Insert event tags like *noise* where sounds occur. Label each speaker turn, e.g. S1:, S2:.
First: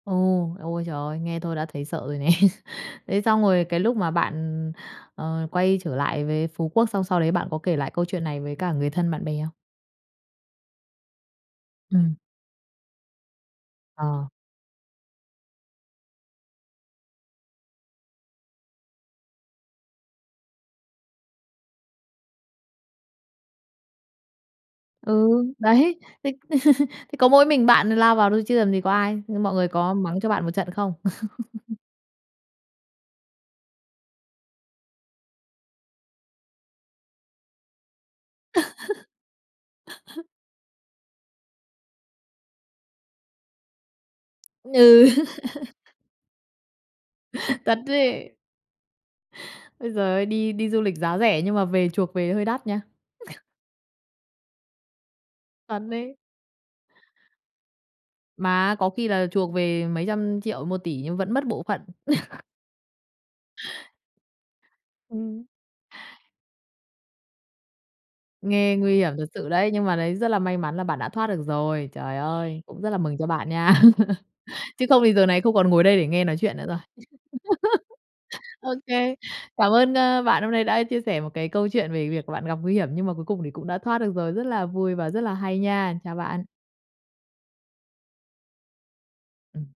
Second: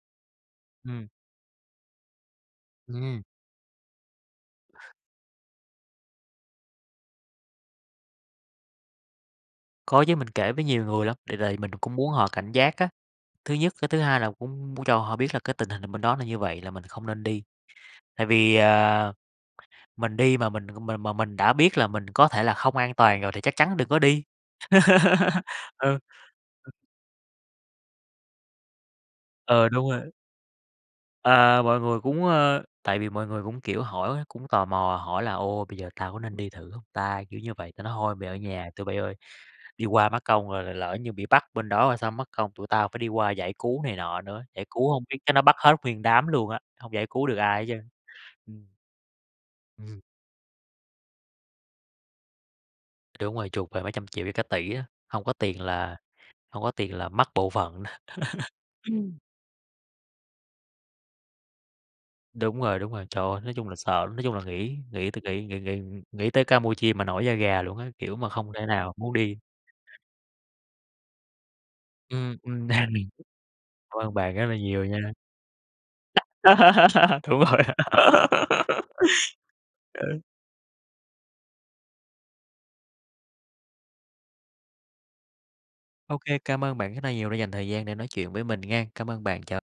S1: Ồ, ôi trời
S2: Ừm.
S1: ơi, nghe thôi đã thấy sợ rồi nè. Thế
S2: Ừm.
S1: xong rồi cái lúc mà bạn, ờ, quay trở lại với Phú Quốc xong sau đấy bạn có kể lại câu chuyện này với cả người thân, bạn bè không?
S2: Có chứ, mình kể với nhiều người lắm, để rời mình cũng muốn
S1: Ừm.
S2: họ cảnh giác á, thứ nhất, cái thứ hai
S1: Ờ.
S2: là cũng muốn cho họ biết là cái tình hình nà bên đó là như vậy là mình không nên đi. Tại vì, ờ, mình đi mà mình m mà mình đã biết là mình có thể là không an toàn rồi thì chắc chắn đừng có đi.
S1: Ừ,
S2: *laughs*
S1: đấy,
S2: Ừ.
S1: thế *laughs* thế có mỗi mình bạn lao vào thôi chứ làm gì có ai. Ư, mọi người
S2: Ờ, đúng
S1: có
S2: rồi.
S1: mắng cho bạn một trận không?
S2: À,
S1: *chuckles*
S2: mọi người cũng, ơ tại vì mọi người cũng, kiểu, hỏi, cũng tò mò hỏi là "Ồ, bây giờ tao có nên đi thử hông ta?", kiểu như vậy, ta nói: "Thôi, mày ở nhà tụi bây ơi! Đi qua mất
S1: *laughs*
S2: công rồi rồi lỡ như bị bắt bên đó rồi sao? Mắc công tụi tao phải đi qua giải cứu này nọ nữa. Giải cứu hông
S1: Ừ.
S2: biết chắc nó bắt hết
S1: *laughs*
S2: nguyên đám luôn á, hông giải cứu được ai hết
S1: Thật
S2: trơn."
S1: ấy.
S2: Ừm.
S1: Ối
S2: Ừm.
S1: giời ơi, đi đi du lịch giá rẻ nhưng mà về chuộc về hơi đắt nha.
S2: Đúng
S1: *chuckles*
S2: rồi, chuộc về mấy trăm triệu với cả tỷ á, hông có tiền
S1: Thật
S2: là
S1: đấy.
S2: hông có tiền là mất bộ phận. *laughs*
S1: Mà á, có khi là chuộc về mấy trăm triệu, 1.000.000.000 nhưng vẫn mất bộ phận. *chuckles*
S2: Đúng rồi, đúng rồi. Trời ơi, nói chung là sợ, nói chung là nghĩ nghĩ t nghĩ
S1: Ừm.
S2: nghĩ nghĩ nghĩ tới Campuchia mà nổi da gà luôn á, kiểu mà, không thể
S1: Nghe
S2: nào
S1: nguy
S2: muốn
S1: hiểm thật
S2: đi.
S1: sự đấy, nhưng mà đấy, rất là may mắn là bạn đã thoát được rồi. Trời
S2: Ừm,
S1: ơi,
S2: ừm,
S1: cũng rất
S2: đang
S1: là
S2: ni
S1: mừng cho bạn nha.
S2: Cảm ơn
S1: *laughs*
S2: bạn rất là nhiều
S1: Chứ
S2: nha.
S1: không thì giờ này không còn ngồi đây để nghe nói chuyện nữa rồi.
S2: *laughs* Đúng rồi.
S1: *laughs*
S2: *laughs*
S1: OK, cảm ơn,
S2: Ờ.
S1: ơ, bạn hôm nay đã chia sẻ một cái câu chuyện về việc bạn gặp nguy hiểm nhưng mà cuối cùng thì cũng đã thoát được rồi. Rất là vui và rất là hay nha. Chào
S2: OK,
S1: bạn.
S2: cảm ơn bạn rất là nhiều đã dành thời gian để nói chuyện với mình nghen. Cảm ơn bạn, chào
S1: Ừm.